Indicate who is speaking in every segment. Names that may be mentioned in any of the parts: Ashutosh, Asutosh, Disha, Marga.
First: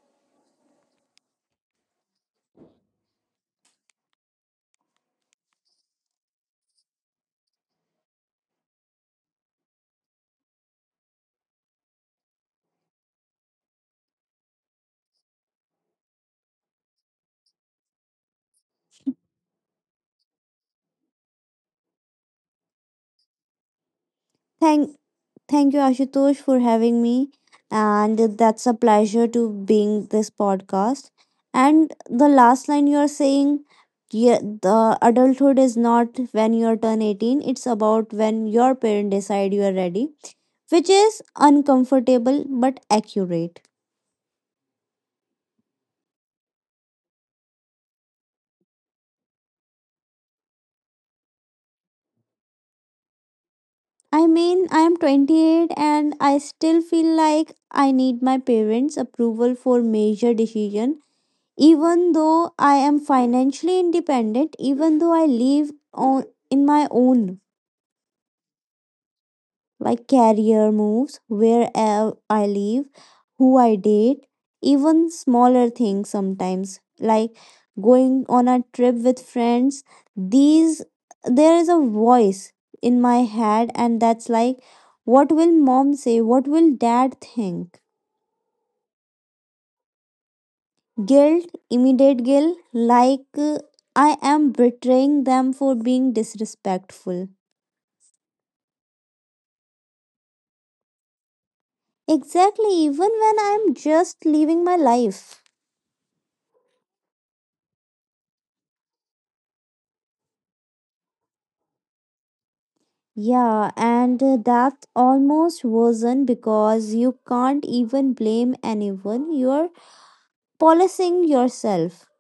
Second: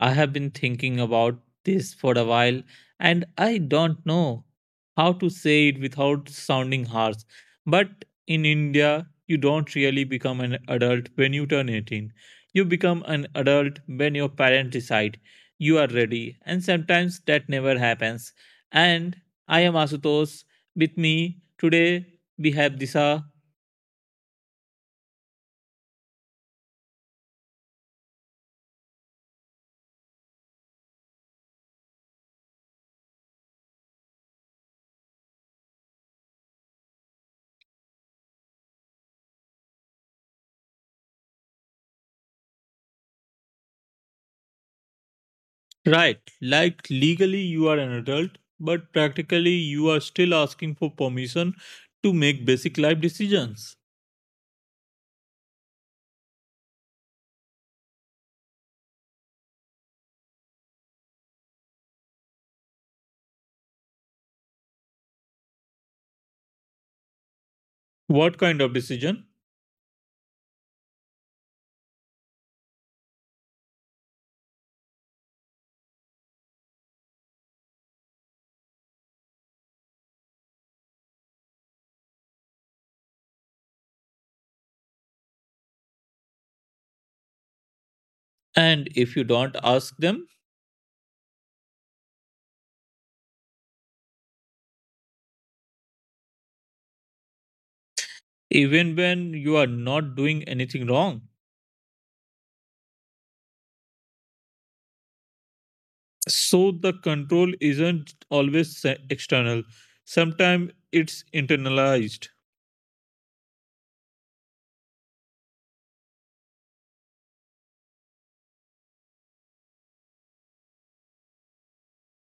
Speaker 1: I have been thinking about this for a while and I don't know how to say it without sounding harsh. But in India, you don't really become an adult when you turn 18. You become an adult when your parents decide you are ready, and sometimes that never happens. And I am Asutosh. With me today, we have Disha.
Speaker 2: Thank, thank you, Ashutosh, for having me. And that's a pleasure to being this podcast. And the last line you are saying, yeah, the adulthood is not when you are turn 18. It's about when your parent decide you are ready, which is uncomfortable but accurate.
Speaker 1: Right, like legally you are an adult, but practically you are still asking for permission to make basic life decisions.
Speaker 2: I mean, I am 28 and I still feel like I need my parents' approval for major decision. Even though I am financially independent, even though I live on in my own,
Speaker 1: What kind of decision?
Speaker 2: like career moves, where I live, who I date, even smaller things sometimes like going on a trip with friends. These, there is a voice in my head, and that's like, what will mom say? What will dad think?
Speaker 1: And if you don't ask them,
Speaker 2: Guilt, immediate guilt, like I am betraying them for being disrespectful.
Speaker 1: even when you are not doing anything wrong.
Speaker 2: Exactly, even when I'm just living my life.
Speaker 1: So the control isn't always external, sometimes it's internalized.
Speaker 2: Yeah, and that's almost worsen because you can't even blame anyone. You're policing yourself.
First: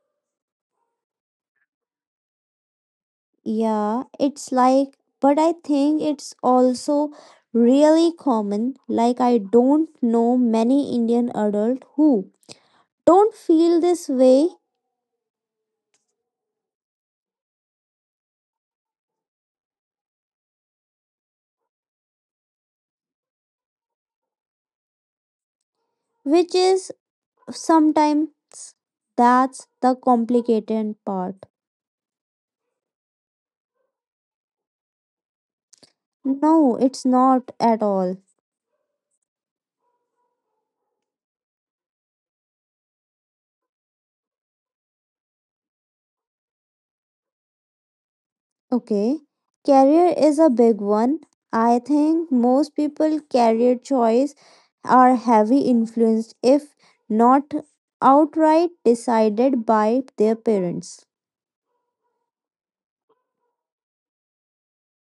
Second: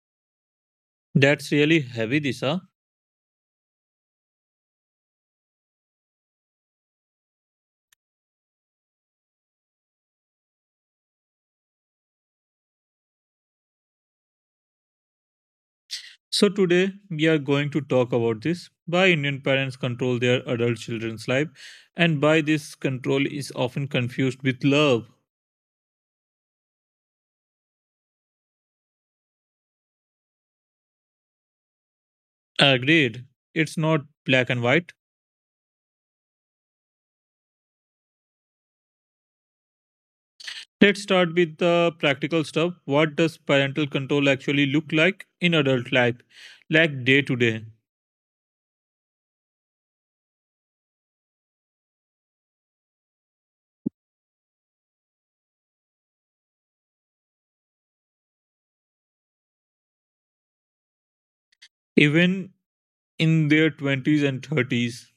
Speaker 1: That's really heavy, Disha.
Speaker 2: Yeah, it's like, but I think it's also really common. Like, I don't know many Indian adults who don't feel this way,
Speaker 1: So, today we are going to talk about this, why Indian parents control their adult children's life and why this control is often confused with love.
Speaker 2: which is sometimes that's the complicated part.
Speaker 1: Agreed, it's not black and white.
Speaker 2: No, it's not at all.
Speaker 1: Let's start with the practical stuff. What does parental control actually look like in adult life, like day to day?
Speaker 2: Okay. Career is a big one. I think most people career choice are heavy influenced if not outright decided by their parents.
Speaker 1: Even in their 20s and 30s?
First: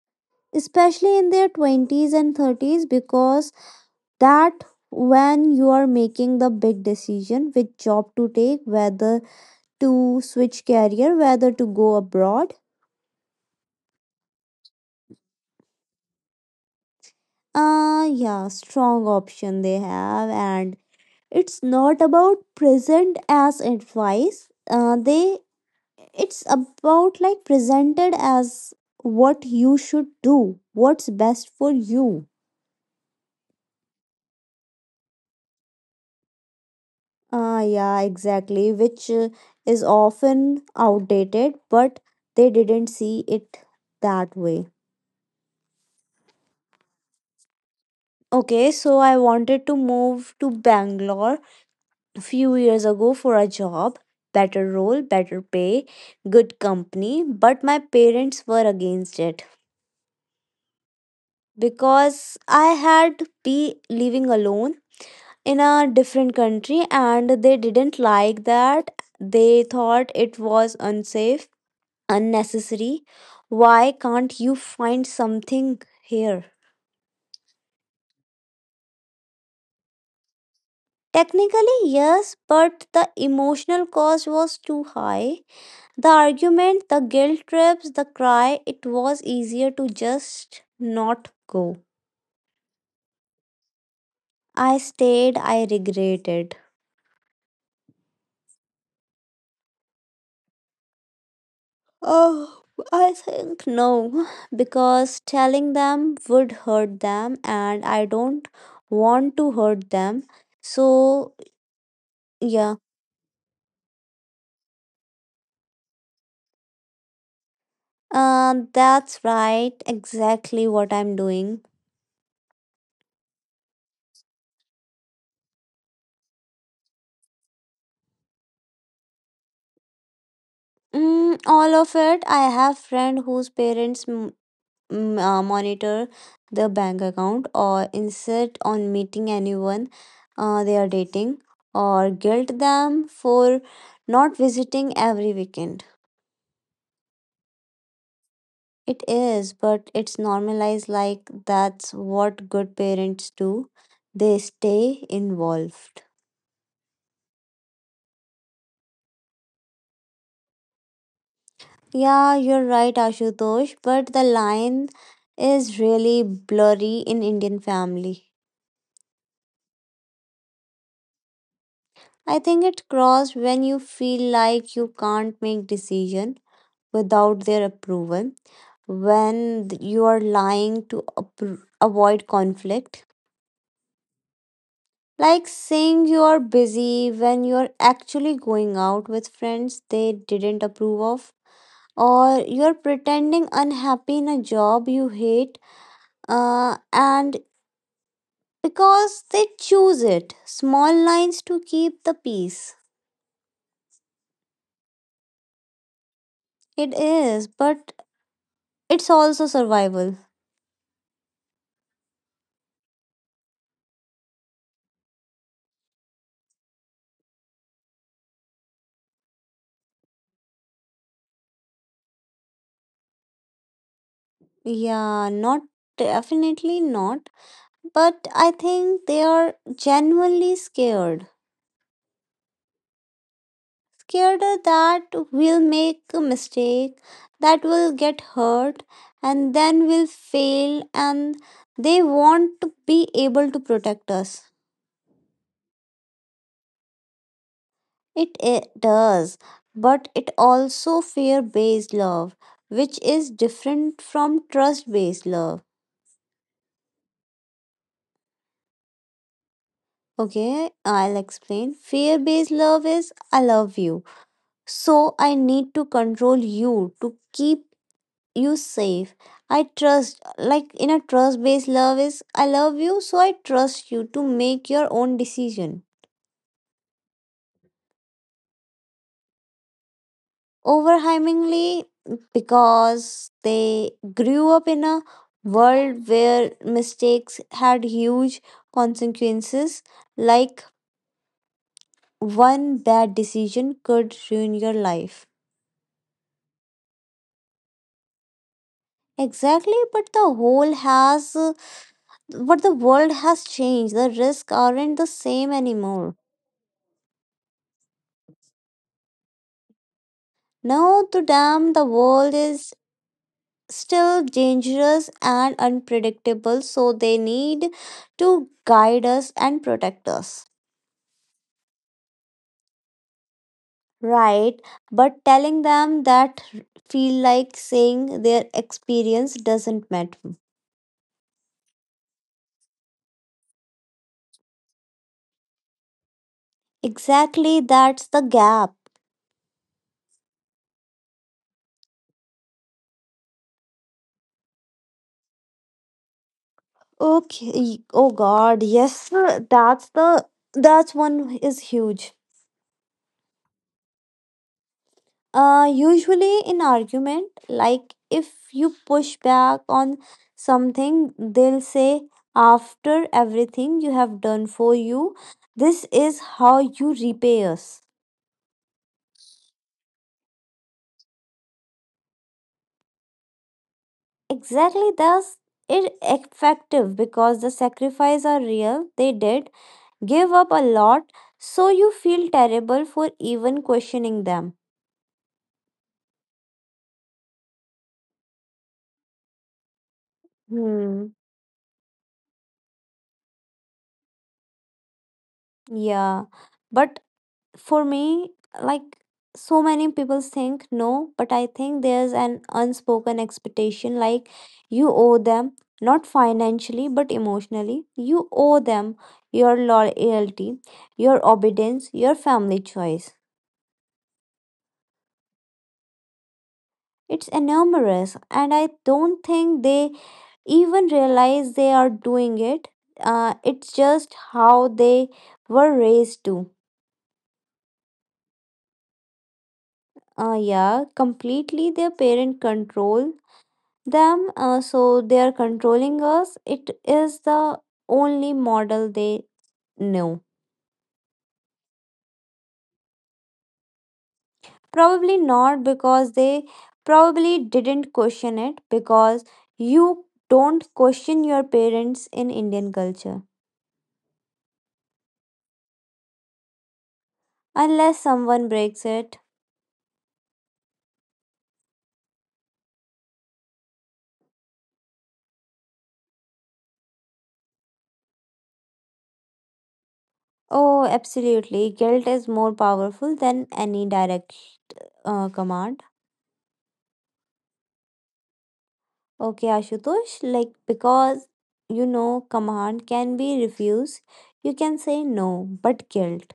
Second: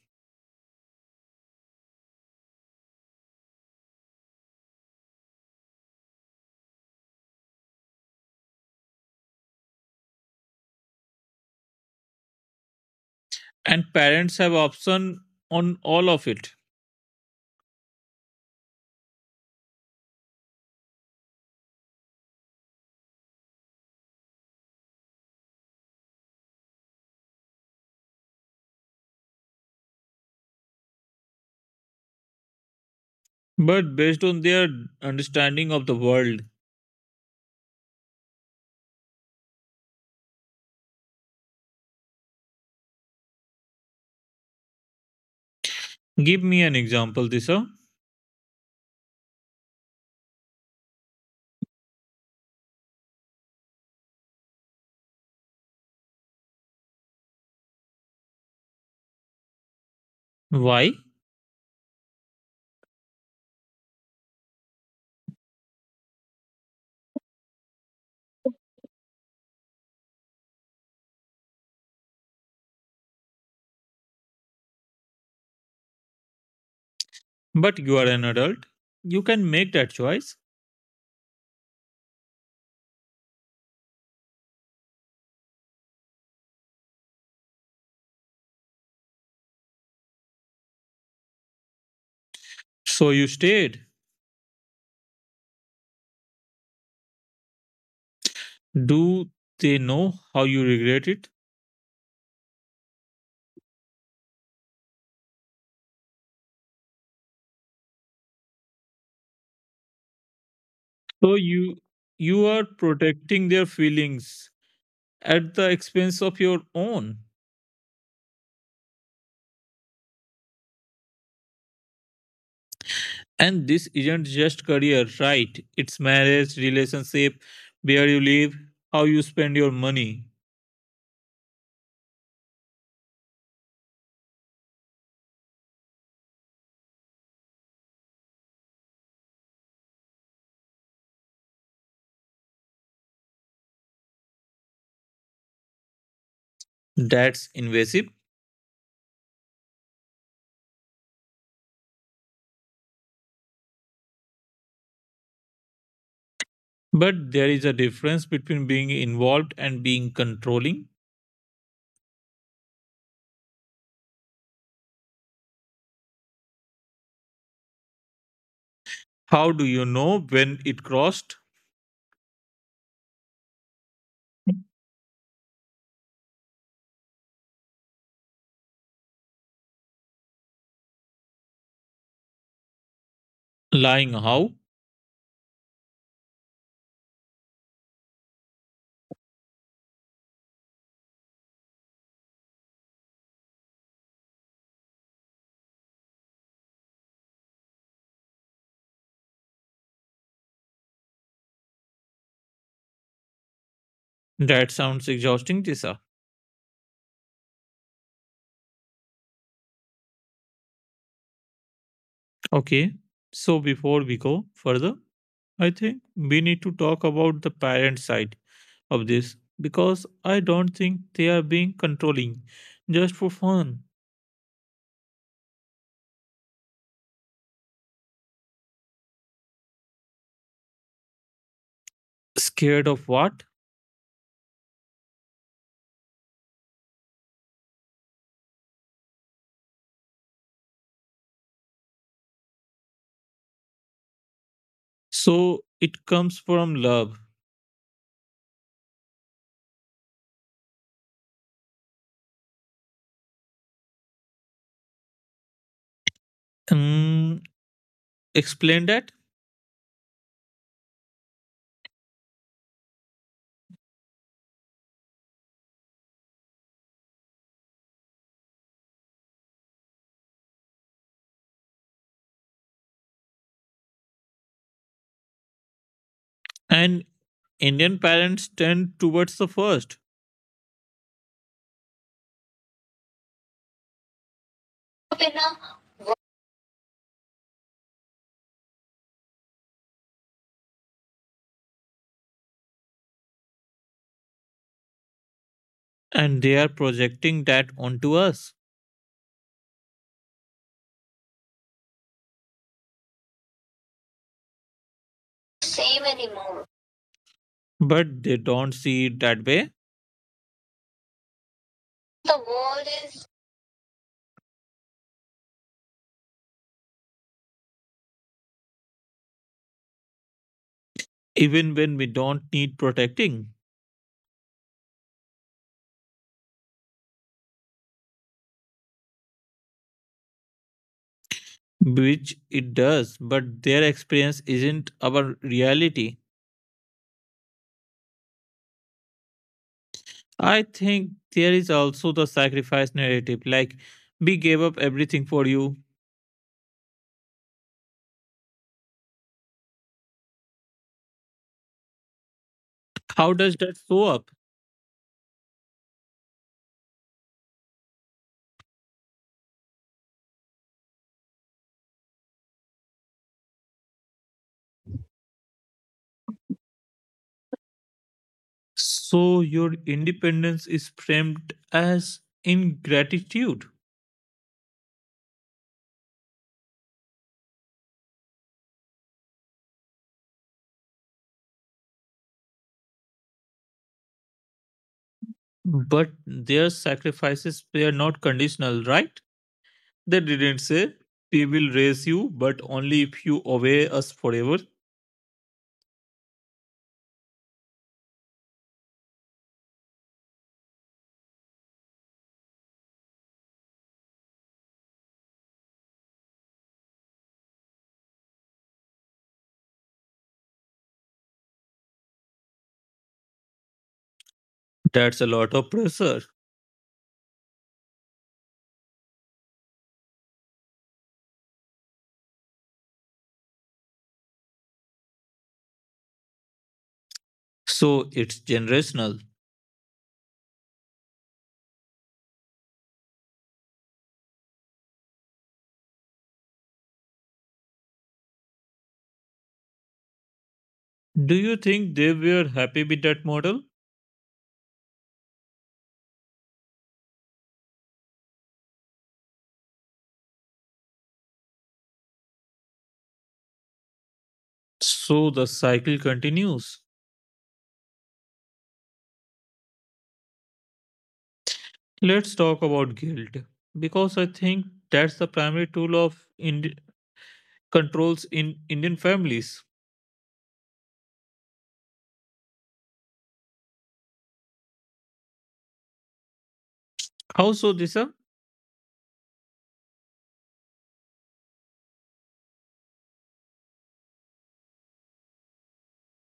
Speaker 2: Especially in their 20s and 30s, because that when you are making the big decision, which job to take, whether to switch career, whether to go abroad.
Speaker 1: And parents have option on all of it,
Speaker 2: Yeah, strong option they have, and it's not about present as advice, they it's about like presented as what you should do, what's best for you.
Speaker 1: but based on their understanding of the world.
Speaker 2: Yeah, exactly, which is often outdated, but they didn't see it that way.
Speaker 1: Give me an example, Disha.
Speaker 2: Okay, so I wanted to move to bangalore few years ago for a job, better role, better pay, good company, but my parents were against it
Speaker 1: Why?
Speaker 2: because I had be living alone in a different country and they didn't like that. They thought it was unsafe, unnecessary. Why can't you find something here?
Speaker 1: But you are an adult. You can make that choice.
Speaker 2: Technically, yes, but the emotional cost was too high. The argument, the guilt trips, the cry, it was easier to just not go.
Speaker 1: So you stayed.
Speaker 2: I stayed, I regretted.
Speaker 1: Do they know how you regret it?
Speaker 2: Oh, I think no, because telling them would hurt them, and I don't want to hurt them.
Speaker 1: So
Speaker 2: So,
Speaker 1: you are
Speaker 2: yeah,
Speaker 1: protecting their feelings at the expense of your own.
Speaker 2: that's right, exactly what I'm doing.
Speaker 1: And this isn't just career, right? It's marriage, relationship, where you live, how you spend your money.
Speaker 2: Mm, all of it. I have friend whose parents monitor the bank account or insist on meeting anyone they are dating or guilt them for not visiting every weekend.
Speaker 1: That's invasive.
Speaker 2: It is, but it's normalized like that's what good parents do. They stay involved.
Speaker 1: But there is a difference between being involved and being controlling.
Speaker 2: Yeah, you're right, Ashutosh, but the line is really blurry in Indian family.
Speaker 1: How do you know when it crossed?
Speaker 2: I think it crossed when you feel like you can't make decision without their approval, when you are lying to avoid conflict,
Speaker 1: Lying how?
Speaker 2: like saying you are busy when you are actually going out with friends they didn't approve of, or you are pretending unhappy in a job you hate, and because they choose it. Small lines to keep the peace.
Speaker 1: That sounds exhausting, Tisa.
Speaker 2: It is, but it's also survival.
Speaker 1: Okay, so before we go further, I think we need to talk about the parent side of this because I don't think they are being controlling just for fun.
Speaker 2: Yeah, not definitely not. But I think they are genuinely scared.
Speaker 1: Scared of what?
Speaker 2: Scared that we'll make a mistake, that we'll get hurt, and then we'll fail, and they want to be able to protect us.
Speaker 1: So it comes from love.
Speaker 2: It does, but it also fear based love, which is different from trust based love.
Speaker 1: Mm, Explain that.
Speaker 2: Okay, I'll explain. Fear based love is I love you, so I need to control you to keep you safe. I trust, like in a trust based love is I love you, so I trust you to make your own decision.
Speaker 1: And Indian parents tend towards the first.
Speaker 2: Overwhelmingly, because they grew up in a
Speaker 1: Okay,
Speaker 2: world where mistakes had huge consequences, like one bad decision could ruin your life.
Speaker 1: and they are projecting that onto us.
Speaker 2: Exactly, but the whole has but the world has changed, the risks aren't the same
Speaker 1: Same
Speaker 2: anymore.
Speaker 1: anymore. But they don't see it that way.
Speaker 2: Now, to them, the
Speaker 1: The
Speaker 2: world is
Speaker 1: world is.
Speaker 2: still dangerous and unpredictable, so they need to guide us and protect us.
Speaker 1: Even when we don't need protecting,
Speaker 2: Right, but telling them that feel like saying their experience doesn't matter.
Speaker 1: which it does, but their experience isn't our reality.
Speaker 2: Exactly, that's the gap.
Speaker 1: I think there is also the sacrifice narrative, like, we gave up everything for you.
Speaker 2: Okay, oh God, yes, that's the that's one is huge.
Speaker 1: How does that show up?
Speaker 2: Usually in argument, like if you push back on something, they'll say, after everything you have done for you, this is how you repay us.
Speaker 1: So, your independence is framed as ingratitude,
Speaker 2: Exactly, thus it effective because the sacrifice are real. They did give up a lot, so you feel terrible for even questioning them.
Speaker 1: but their sacrifices were not conditional, right? They didn't say,
Speaker 2: Hmm.
Speaker 1: we will raise you, but only if you obey us forever.
Speaker 2: Yeah, but for me, like so many people think no, but I think there's an unspoken expectation like you owe them, not financially but emotionally. You owe them your loyalty, your obedience, your family choice.
Speaker 1: That's a lot of pressure.
Speaker 2: It's enormous, and I don't think they even realize they are doing it. It's just how they were raised to.
Speaker 1: So it's generational.
Speaker 2: Yeah, completely, their parent control them, so they are controlling us, it is the only model they knew.
Speaker 1: Do you think they were happy with that model?
Speaker 2: Probably not, because they probably didn't question it, because you don't question your parents in indian culture,
Speaker 1: So the cycle continues.
Speaker 2: unless someone breaks it.
Speaker 1: Let's talk about guilt because I think that's the primary tool of controls in Indian families.
Speaker 2: Oh absolutely, guilt is more powerful than any direct command.
Speaker 1: How so, Disha?
Speaker 2: Okay, Ashutosh, like because you know command can be refused, you can say no, but guilt.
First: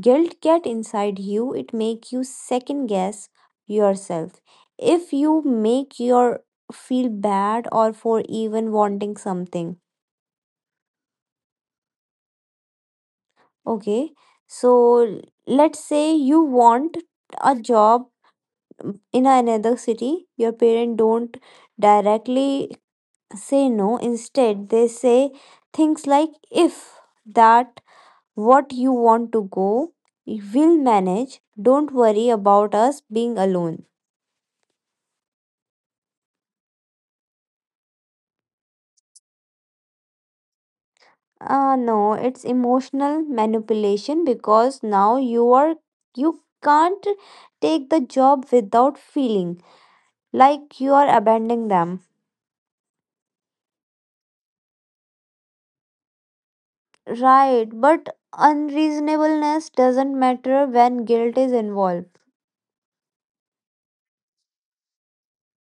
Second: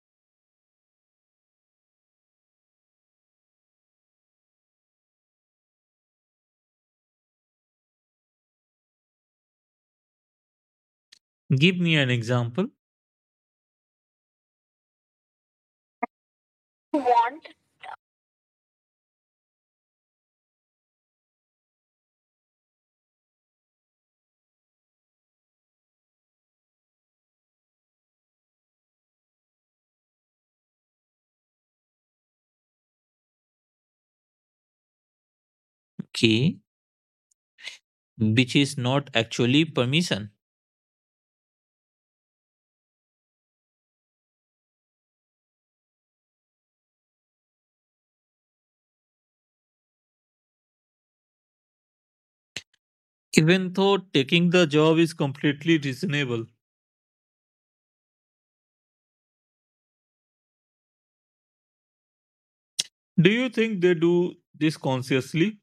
Speaker 2: Guilt get inside you, it make you second guess yourself. If you make your feel bad or for even wanting something.
Speaker 1: Give me an example.
Speaker 2: Okay. So let's say you want
Speaker 1: Want?
Speaker 2: a job in another city, your parents don't directly say no. Instead, they say things like, if that what you want to go, we'll manage. Don't worry about us being alone.
Speaker 1: Okay, which is not actually permission,
Speaker 2: No, it's emotional manipulation because now you can't take the job without feeling like you are abandoning them.
Speaker 1: even though taking the job is completely reasonable.
Speaker 2: Right, but unreasonableness doesn't matter when guilt is involved.
Speaker 1: Do you think they do this consciously?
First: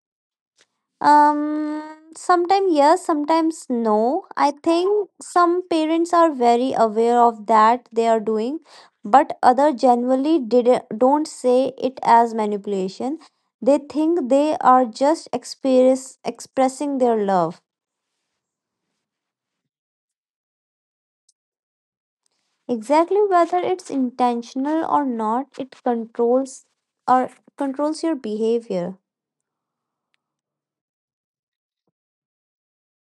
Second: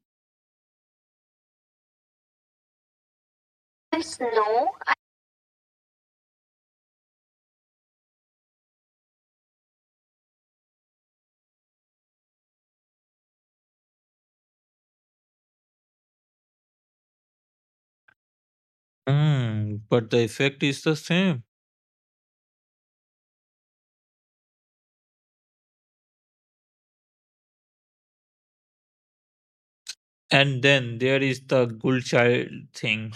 Speaker 2: Um, sometimes yes, sometimes
Speaker 1: Yes,
Speaker 2: no. I
Speaker 1: no.
Speaker 2: think some parents are very aware of that they are doing, but other generally did don't say it as manipulation. They think they are just expressing their love.
Speaker 1: But the effect is the same.
Speaker 2: Exactly, whether it's intentional or not, it or controls your behavior.
Speaker 1: And then there is the good child thing.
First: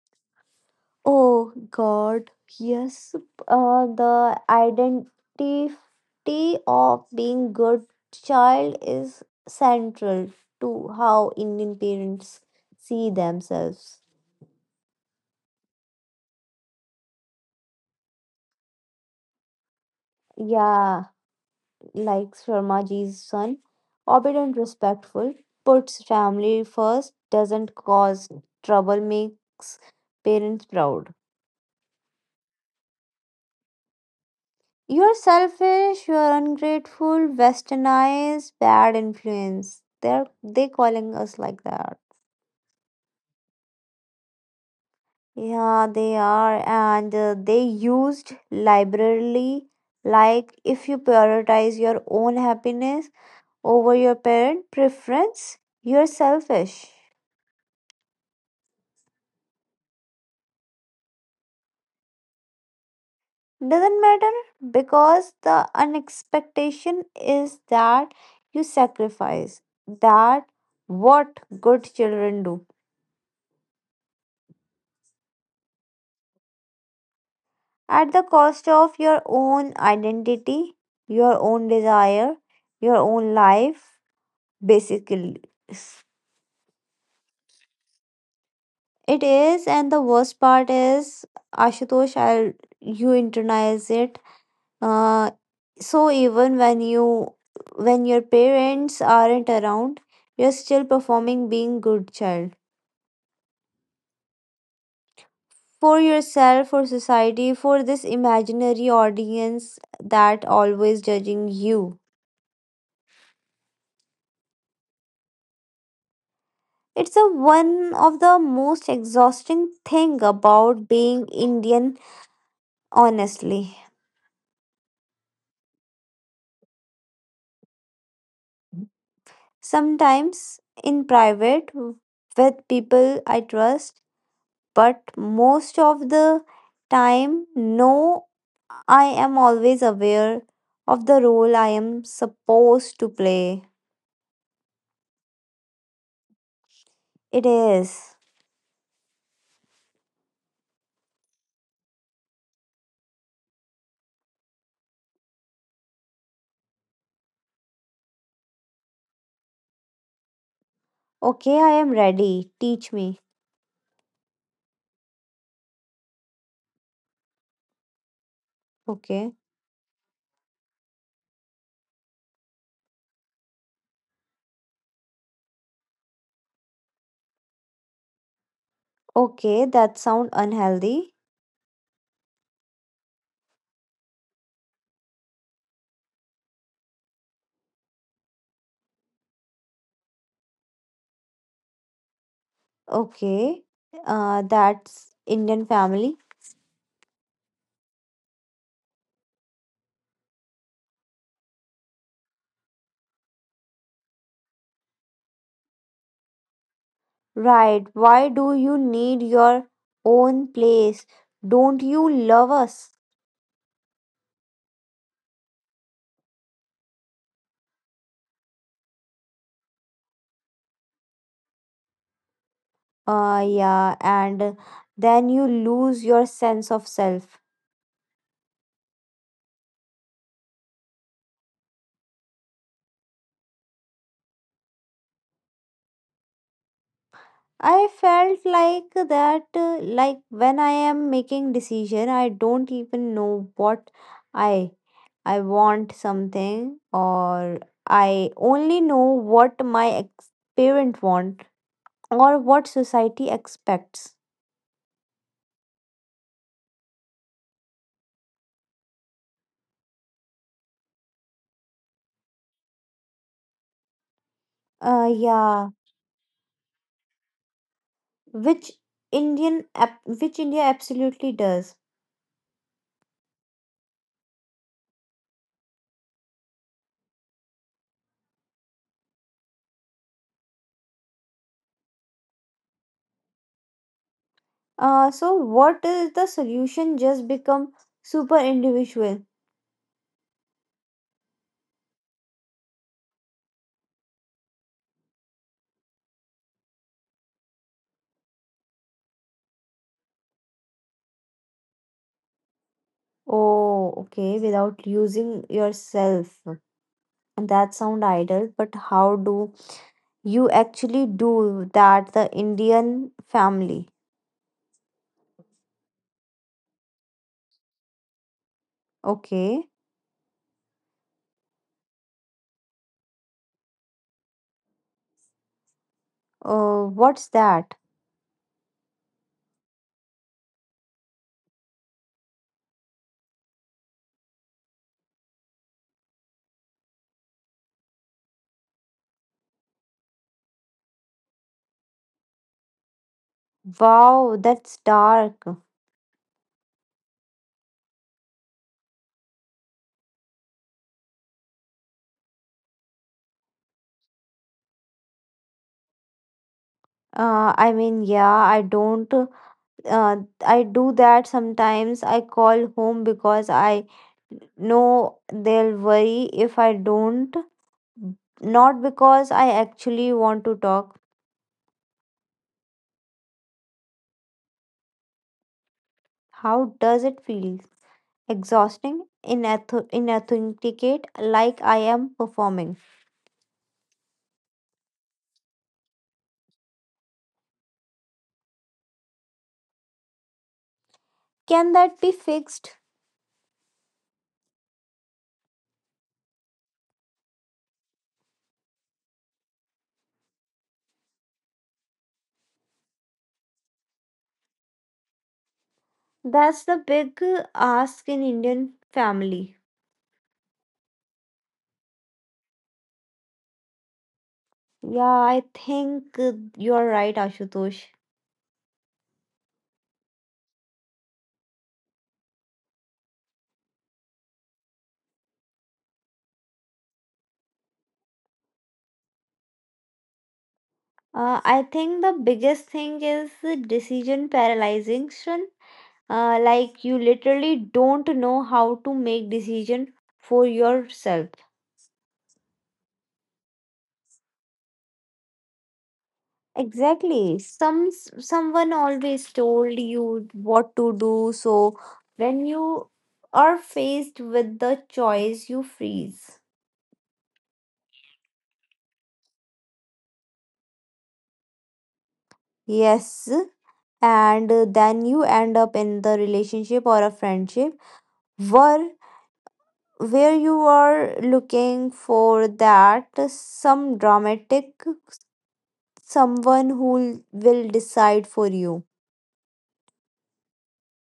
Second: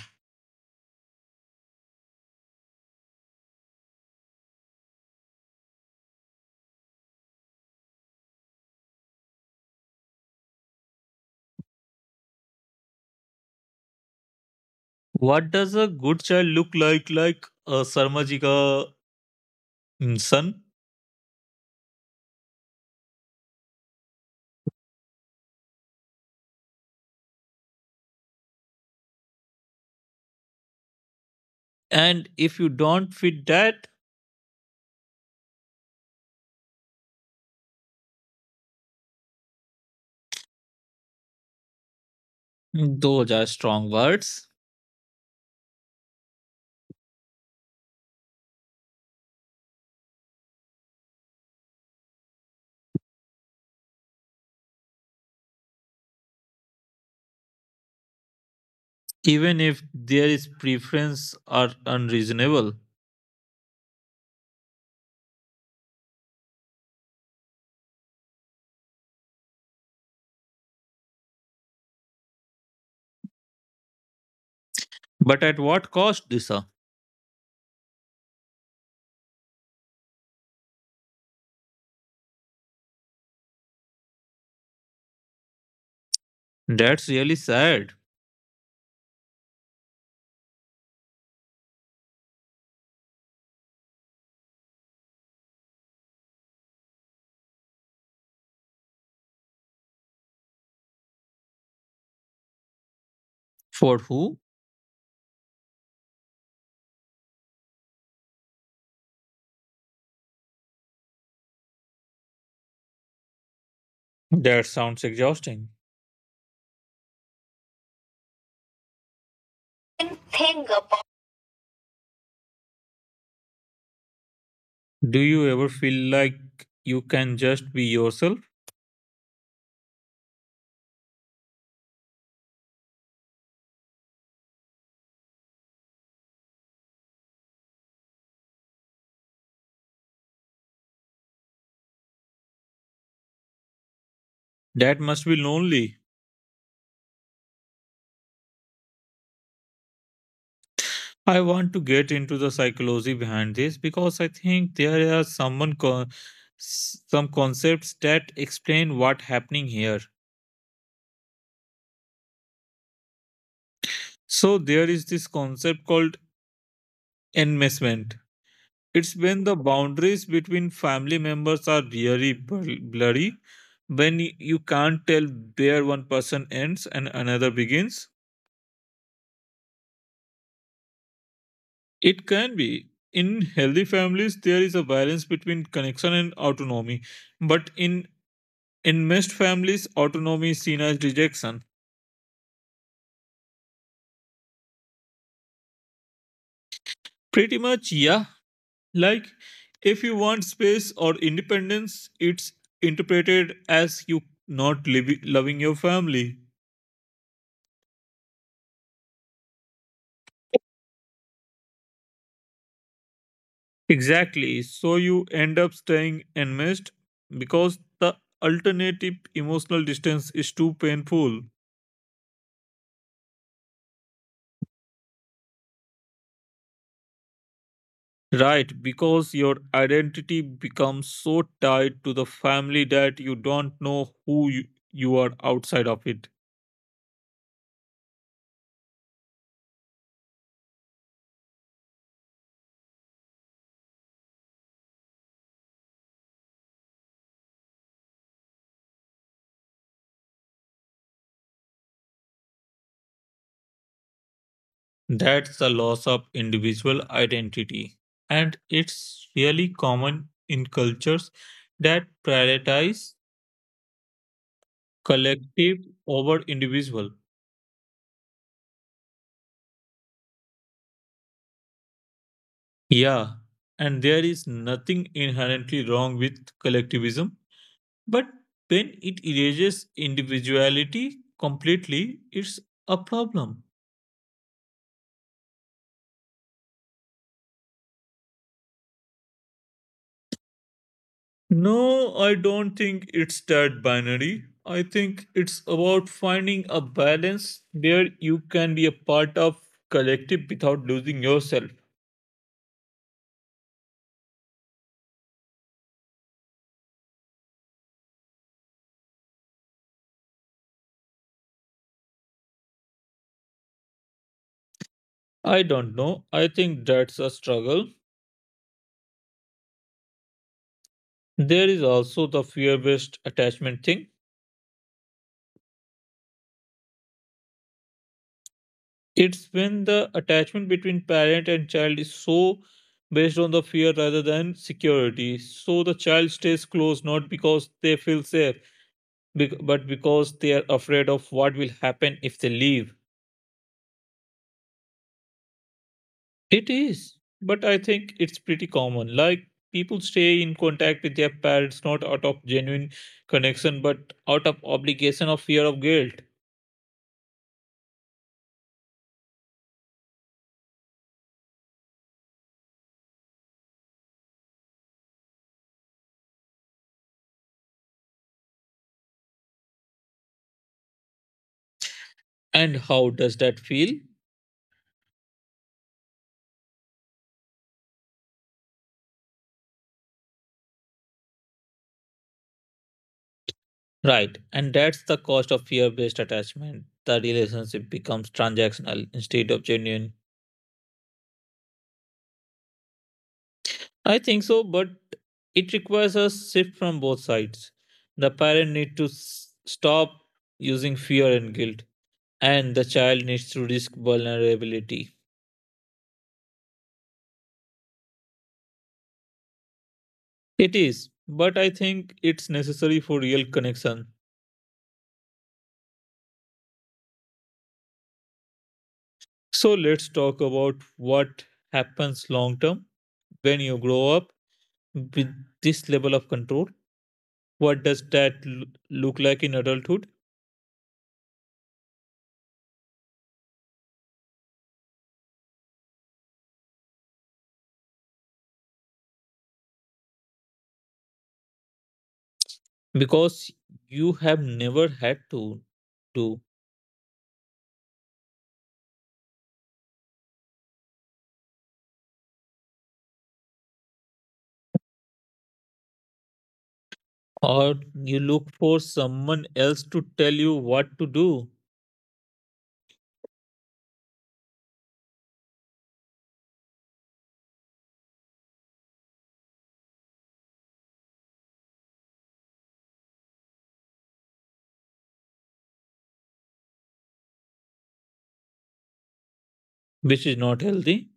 Speaker 2: Oh God, yes, the identity of being good child is central to how Indian parents see themselves.
Speaker 1: What does a good child look like? Like a Sarmajika, son?
Speaker 2: Yeah, like Sharmaji's son, obedient, respectful, puts family first, doesn't cause trouble, makes parents proud.
Speaker 1: And if you don't fit that,
Speaker 2: You're selfish, you're ungrateful, westernized, bad influence. They calling us like that.
Speaker 1: those are strong words.
Speaker 2: Yeah, they are, and they used liberally. Like, if you prioritize your own happiness over your parent preference, you're selfish.
Speaker 1: Even if there is preference are unreasonable.
Speaker 2: Doesn't matter because the unexpectation is that you sacrifice. That what good children do.
Speaker 1: But at what cost, Disha?
Speaker 2: At the cost of your own identity, your own desire, your own life, basically.
Speaker 1: That's really sad.
Speaker 2: It is, and the worst part is, Ashutosh, you internalize it. Uh, so even when you, when your parents aren't around, you're still performing being good child
Speaker 1: For who?
Speaker 2: for yourself, for society, for this imaginary audience that always judging you.
Speaker 1: That sounds exhausting.
Speaker 2: It's a one of the most exhausting
Speaker 1: And
Speaker 2: thing
Speaker 1: think
Speaker 2: about
Speaker 1: about,
Speaker 2: being Indian honestly.
Speaker 1: do you ever feel like you can just be yourself?
Speaker 2: Sometimes in private with people I trust, but most of the time no, I am always aware of the role I am supposed to play.
Speaker 1: That must be lonely.
Speaker 2: It is.
Speaker 1: I want to get into the psychology behind this because I think there are some concepts that explain what happening here.
Speaker 2: Okay, I am ready. Teach me.
Speaker 1: So there is this concept called enmeshment. It's
Speaker 2: Okay.
Speaker 1: when the boundaries between family members are really blurry, when you can't tell where one person ends and another begins.
Speaker 2: Okay, that sound unhealthy.
Speaker 1: It can be. In healthy families, there is a balance between connection and autonomy, but in most families, autonomy is seen as rejection.
Speaker 2: Okay. That's Indian family.
Speaker 1: Pretty much, yeah. Like, if you want space or independence, it's interpreted as you not loving your family.
Speaker 2: Right. Why do you need your own place? Don't you love us?
Speaker 1: Exactly. So you end up staying enmeshed because the alternative, emotional distance, is too painful.
Speaker 2: Yeah, and then you lose your sense of self.
Speaker 1: Right, because your identity becomes so tied to the family that you don't know who you are outside of it.
Speaker 2: I felt like that, like when I am making decision, I don't even know what I I want something, or I only know what my parent want or what society expects.
Speaker 1: That's the loss of individual identity. And it's really common in cultures that prioritize
Speaker 2: Yeah.
Speaker 1: collective over individual.
Speaker 2: which which India absolutely does.
Speaker 1: Yeah, and there is nothing inherently wrong with collectivism, but when it erases individuality completely, it's a problem.
Speaker 2: So what is the solution? Just become super individual.
Speaker 1: No, I don't think it's that binary. I think it's about finding a balance where you can be a part of collective without losing yourself.
Speaker 2: Oh, okay, without using yourself. And that sound idle, but how do you actually do that? The Indian family.
Speaker 1: I don't know. I think that's a struggle.
Speaker 2: Okay.
Speaker 1: There is also the fear-based attachment thing.
Speaker 2: What's that?
Speaker 1: It's when the attachment between parent and child is so based on the fear rather than security. So the child stays close not because they feel safe, but because they are afraid of what will happen if they leave.
Speaker 2: Wow, that's dark.
Speaker 1: It is, but I think it's pretty common. Like, people stay in contact with their parents not out of genuine connection but out of obligation or fear of guilt.
Speaker 2: I mean, yeah, I don't uh, I do that sometimes. I call home because I know they'll worry if I don't, not because I actually want to talk.
Speaker 1: And how does that feel?
Speaker 2: How does it feel? Exhausting, inauthentic, inauthenticate, like I am performing.
Speaker 1: Right. And that's the cost of fear based attachment. The relationship becomes transactional instead of genuine.
Speaker 2: Can that be fixed?
Speaker 1: I think so, but it requires a shift from both sides. The parent need to stop using fear and guilt, and the child needs to risk vulnerability.
Speaker 2: That's the big ask in Indian family.
Speaker 1: It is, but I think it's necessary for real connection.
Speaker 2: Yeah, I think you're right, Ashutosh.
Speaker 1: So let's talk about what happens long term when you grow up with this level of control. What does that look like in adulthood?
Speaker 2: I think the biggest thing is the decision paralyzation. Like you literally don't know how to make decision for yourself.
Speaker 1: Because you have never had to do,
Speaker 2: Exactly. Someone always told you what to do, so when you are faced with the choice, you freeze.
Speaker 1: or you look for someone else to tell you what to do,
Speaker 2: Yes, and then you end up in the relationship or a friendship where where you are looking for that some dramatic someone who will decide for you.
Speaker 1: which is not healthy.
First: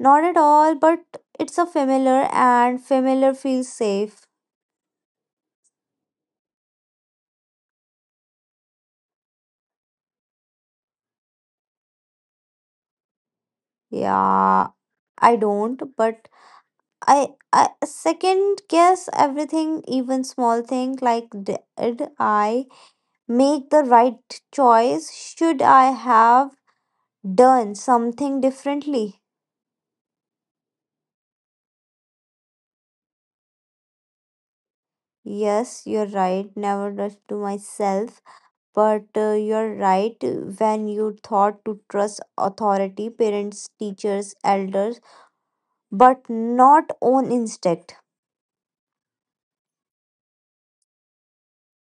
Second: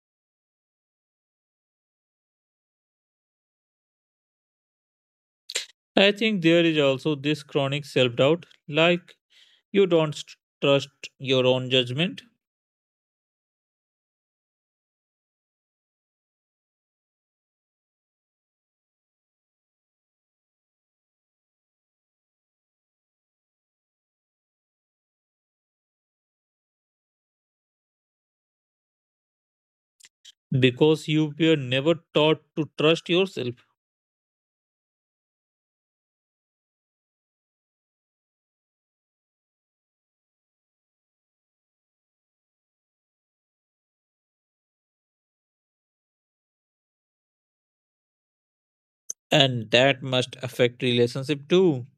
Speaker 2: Not at all, but it's a familiar and familiar feels safe.
Speaker 1: I think there is also this chronic self doubt, like you don't trust your own judgment
Speaker 2: Yeah, I don't, but I second guess everything, even small thing like did I make the right choice? Should I have done something differently?
Speaker 1: because you were never taught to trust yourself,
Speaker 2: Yes, you're right. Never trust to myself. But you're right. When you thought to trust authority, parents, teachers, elders, but not own instinct.
Speaker 1: and that must affect relationship too,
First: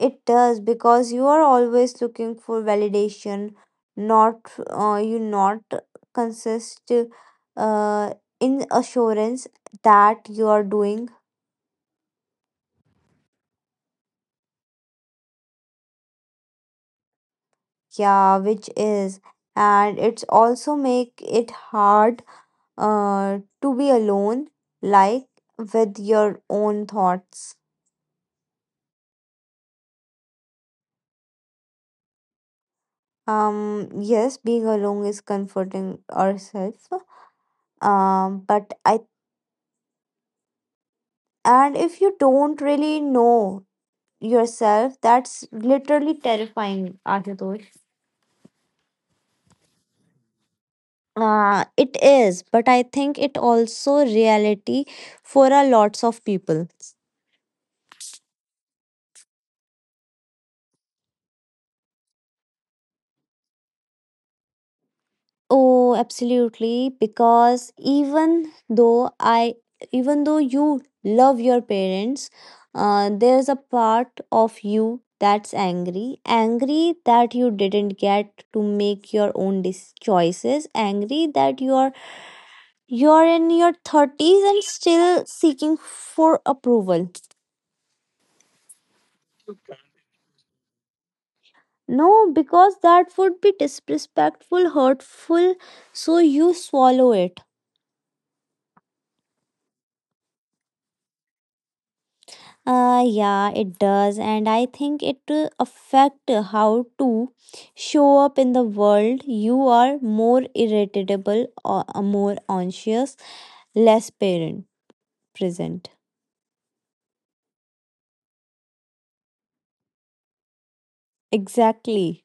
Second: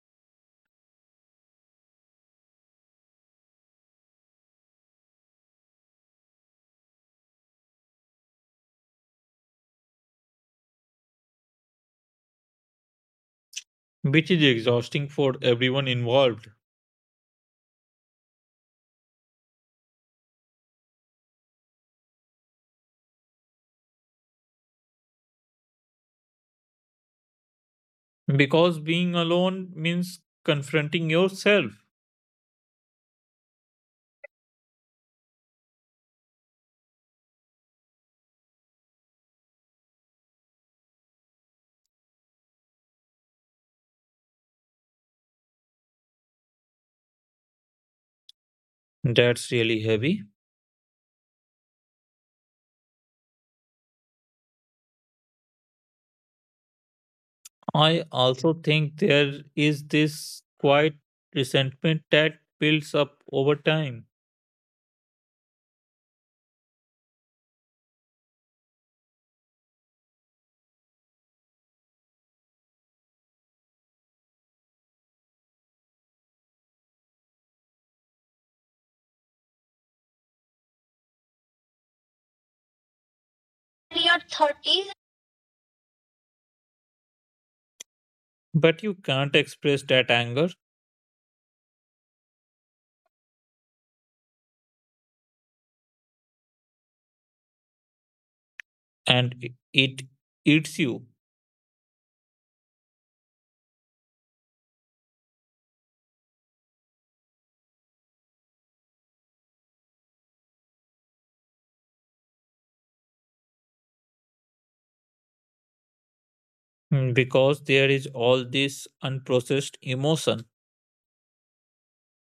Speaker 2: It does because you are always looking for validation. Not you not consist uh, in assurance that you are doing
Speaker 1: which is exhausting for everyone involved,
Speaker 2: yeah, which is, and it's also make it hard to be alone, like with your own thoughts.
Speaker 1: because being alone means confronting yourself.
Speaker 2: Yes, being alone is comforting ourselves. But I and if you don't really know yourself, that's literally terrifying, Ashutosh.
Speaker 1: That's really heavy.
Speaker 2: It is, but I think it also reality for a lots of people.
Speaker 1: I also think there is this quiet resentment that builds up over time.
Speaker 2: Oh, absolutely. Because even though I, even though you love your parents, there's a part of you that's angry, angry that you didn't get to make your own choices, angry that you're in your
Speaker 1: In your
Speaker 2: thirties and
Speaker 1: 30s,
Speaker 2: still seeking for approval.
Speaker 1: but you can't express that anger,
Speaker 2: No, because that would be disrespectful, hurtful, so you swallow it.
Speaker 1: and it eats you.
Speaker 2: Yeah, it does, and I think it affect how to show up in the world. You are more irritable or more anxious, less parent present.
Speaker 1: Because there is all this unprocessed emotion.
Speaker 2: Exactly.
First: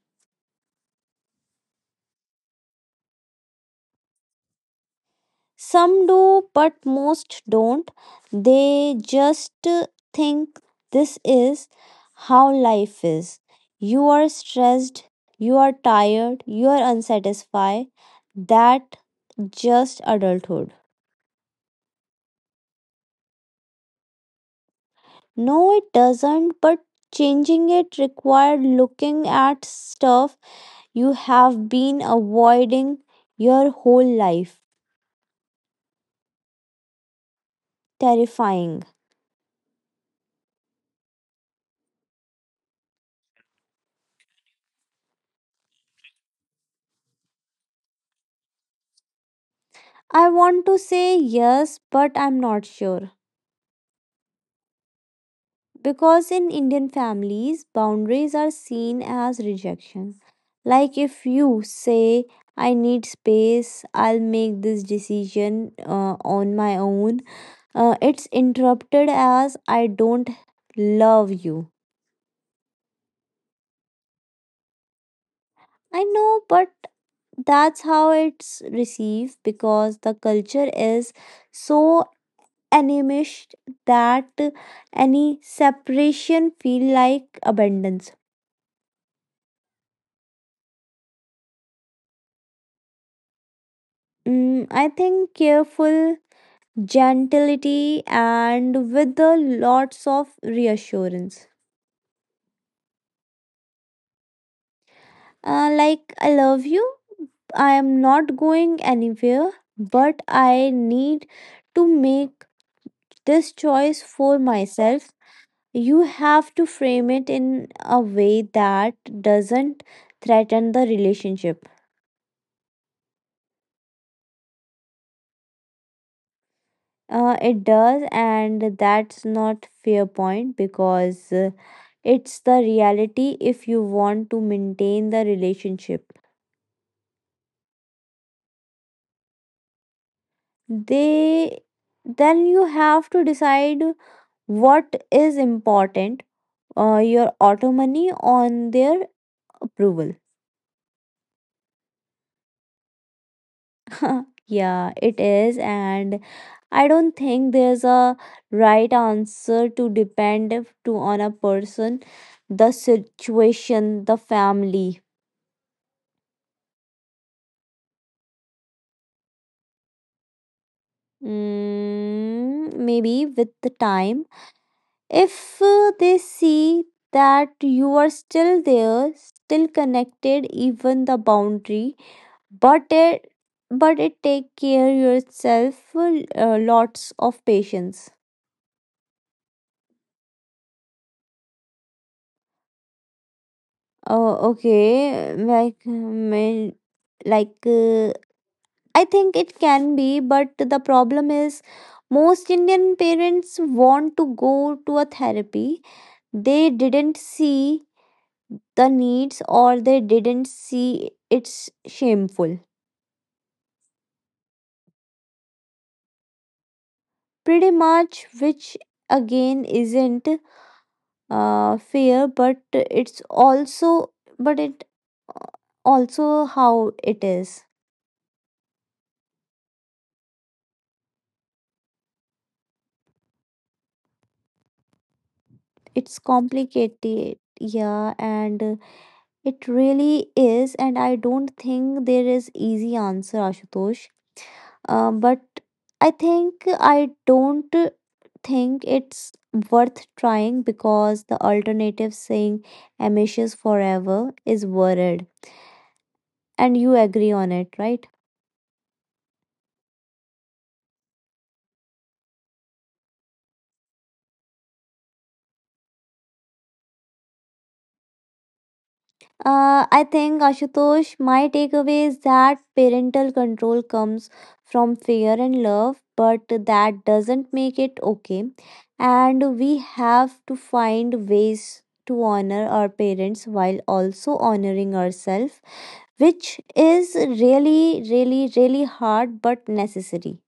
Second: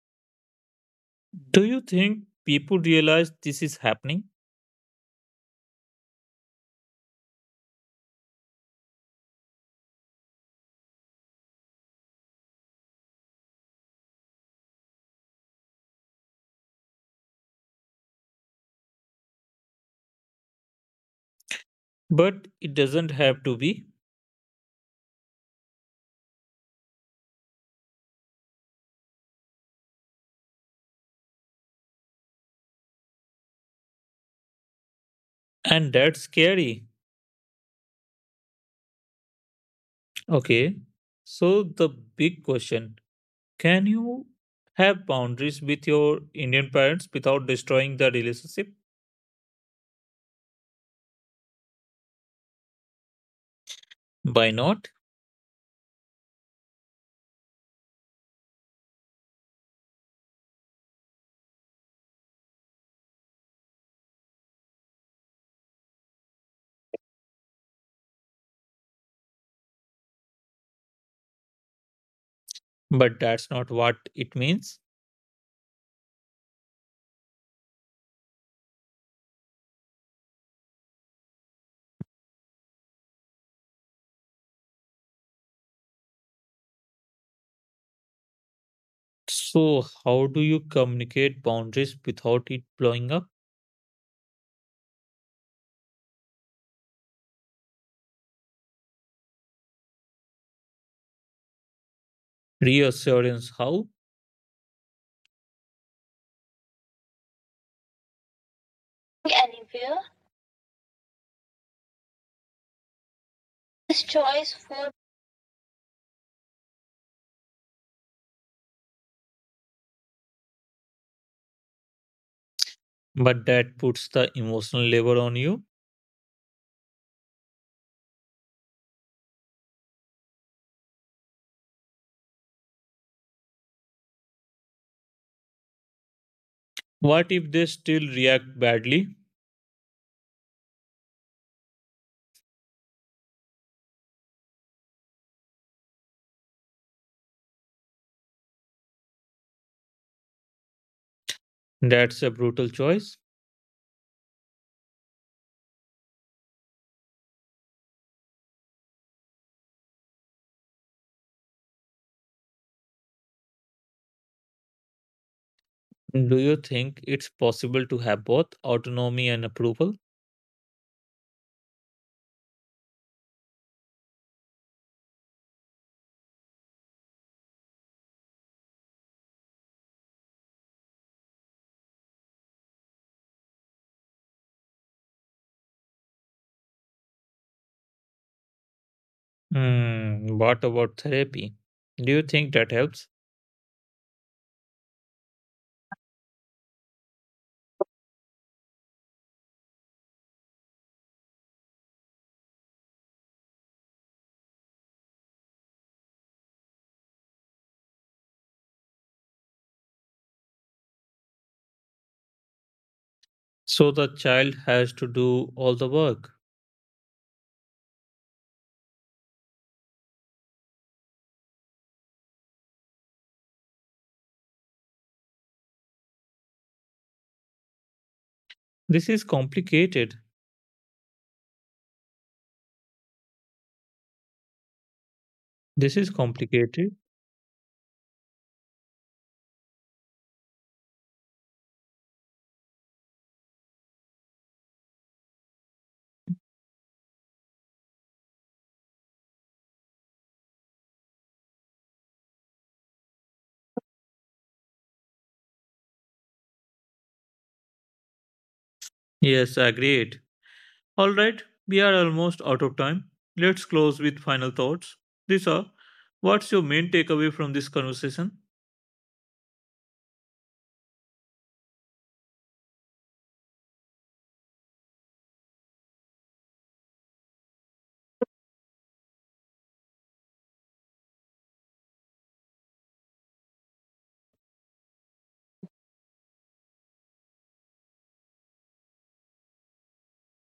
Speaker 1: Do you think people realize this is happening?
Speaker 2: Some do, but most don't. They just think this is how life is. You are stressed. You are tired. You are unsatisfied. That just adulthood.
Speaker 1: But it doesn't have to be.
Speaker 2: No, it doesn't, but changing it required looking at stuff you have been avoiding your whole life.
Speaker 1: And that's scary.
Speaker 2: Terrifying.
Speaker 1: Okay. So, the big question, can you have boundaries with your Indian parents without destroying the relationship?
Speaker 2: I want to say yes, but I'm not sure.
Speaker 1: By not.
Speaker 2: Because in Indian families, boundaries are seen as rejection. Like if you say, I need space, I'll make this decision on my own, it's interrupted as I don't love you.
Speaker 1: But that's not what it means.
Speaker 2: I know, but that's how it's received because the culture is so animist that any separation feel like abundance.
Speaker 1: So, how do you communicate boundaries without it blowing up?
Speaker 2: I think careful gentility and with the lots of reassurance.
Speaker 1: Reassurance, how?
Speaker 2: Like I love you. I am not going anywhere,
Speaker 1: Anywhere.
Speaker 2: but I need to make this
Speaker 1: This
Speaker 2: choice for
Speaker 1: choice for.
Speaker 2: myself. You have to frame it in a way that doesn't threaten the relationship.
Speaker 1: But that puts the emotional labor on you.
Speaker 2: It does and that's not fair point because it's the reality if you want to maintain the relationship.
Speaker 1: What if they still react badly?
Speaker 2: They then you have to decide what is important, your autonomy on their approval.
Speaker 1: That's a brutal choice.
Speaker 2: Yeah, it is. And I don't think there's a right answer to depend to on a person, the situation, the family.
Speaker 1: Do you think it's possible to have both autonomy and approval?
Speaker 2: Maybe with the time, if they see that you are still there, still connected, even the boundary, but it but it take care yourself lots of patience.
Speaker 1: What about therapy? Do you think that helps?
Speaker 2: Oh, okay. Like I think it can be, but the problem is most Indian parents want to go to a therapy. They didn't see the needs or they didn't see it's shameful.
Speaker 1: So the child has to do all the work.
Speaker 2: Pretty much, which again isn't fair, but it's also, but it also how it is.
Speaker 1: This is complicated. This is
Speaker 2: It's
Speaker 1: complicated.
Speaker 2: complicated, yeah, and it really is, and I don't think there is easy answer, Ashutosh. But I don't think it's worth trying because the alternative saying ambitious forever is worried, and you agree on it, right?
Speaker 1: Yes, agreed. All right, we are almost out of time. Let's close with final thoughts. Lisa, what's your main takeaway from this conversation?
Speaker 2: I think, Ashutosh, my takeaway is that parental control comes from fear and love, but that doesn't make it okay. And we have to find ways to honor our parents while also honoring ourselves, which is really, really, really hard but necessary.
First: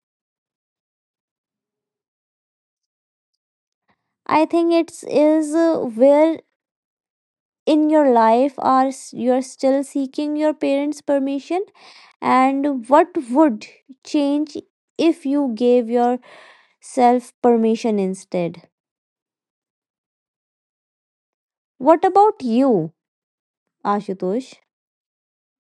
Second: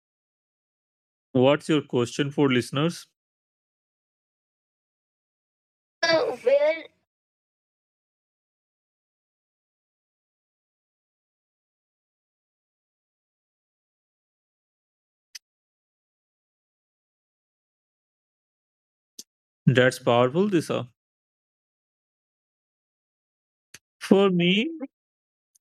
Speaker 1: What's your question for listeners?
Speaker 2: I think it's is where
Speaker 1: Where?
Speaker 2: in your life you're still seeking your parents' permission. And what would change if you gave yourself permission instead?
Speaker 1: That's powerful, Lisa.
Speaker 2: What about you,
Speaker 1: For
Speaker 2: Ashutosh?
Speaker 1: me,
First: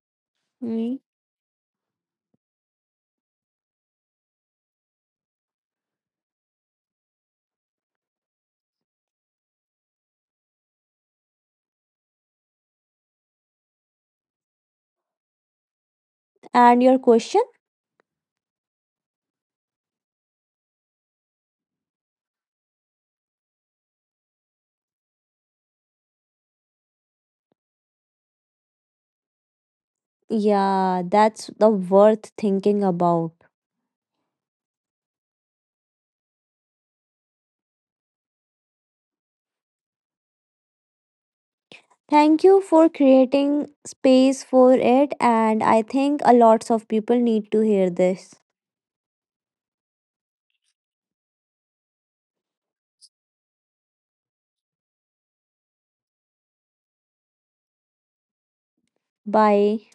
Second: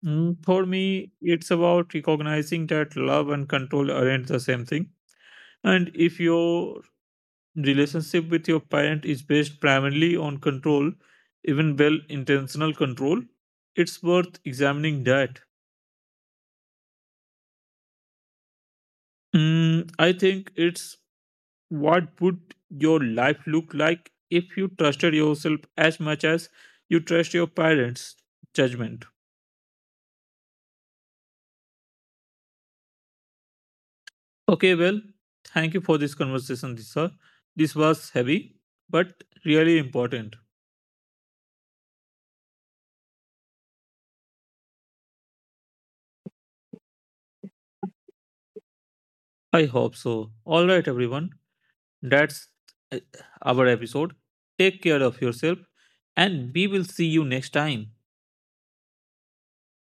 Speaker 1: mm, for
Speaker 2: Me.
Speaker 1: me, it's about recognizing that love and control aren't the same thing. And if your relationship with your parent is based primarily on control, even well intentional control, it's worth examining that.
Speaker 2: And your question?
Speaker 1: I think it's, what would your life look like if you trusted yourself as much as you trust your parents' judgment?
Speaker 2: Yeah, that's the worth thinking about.
Speaker 1: Okay, well, thank you for this conversation, Disha. This was heavy, but really important.
Speaker 2: Thank you for creating space for it and I think a lots of people need to hear this.
Speaker 1: I hope so. All right, everyone. That's uh, our episode. Take care of yourself, and we will see you next time.
Speaker 2: Bye.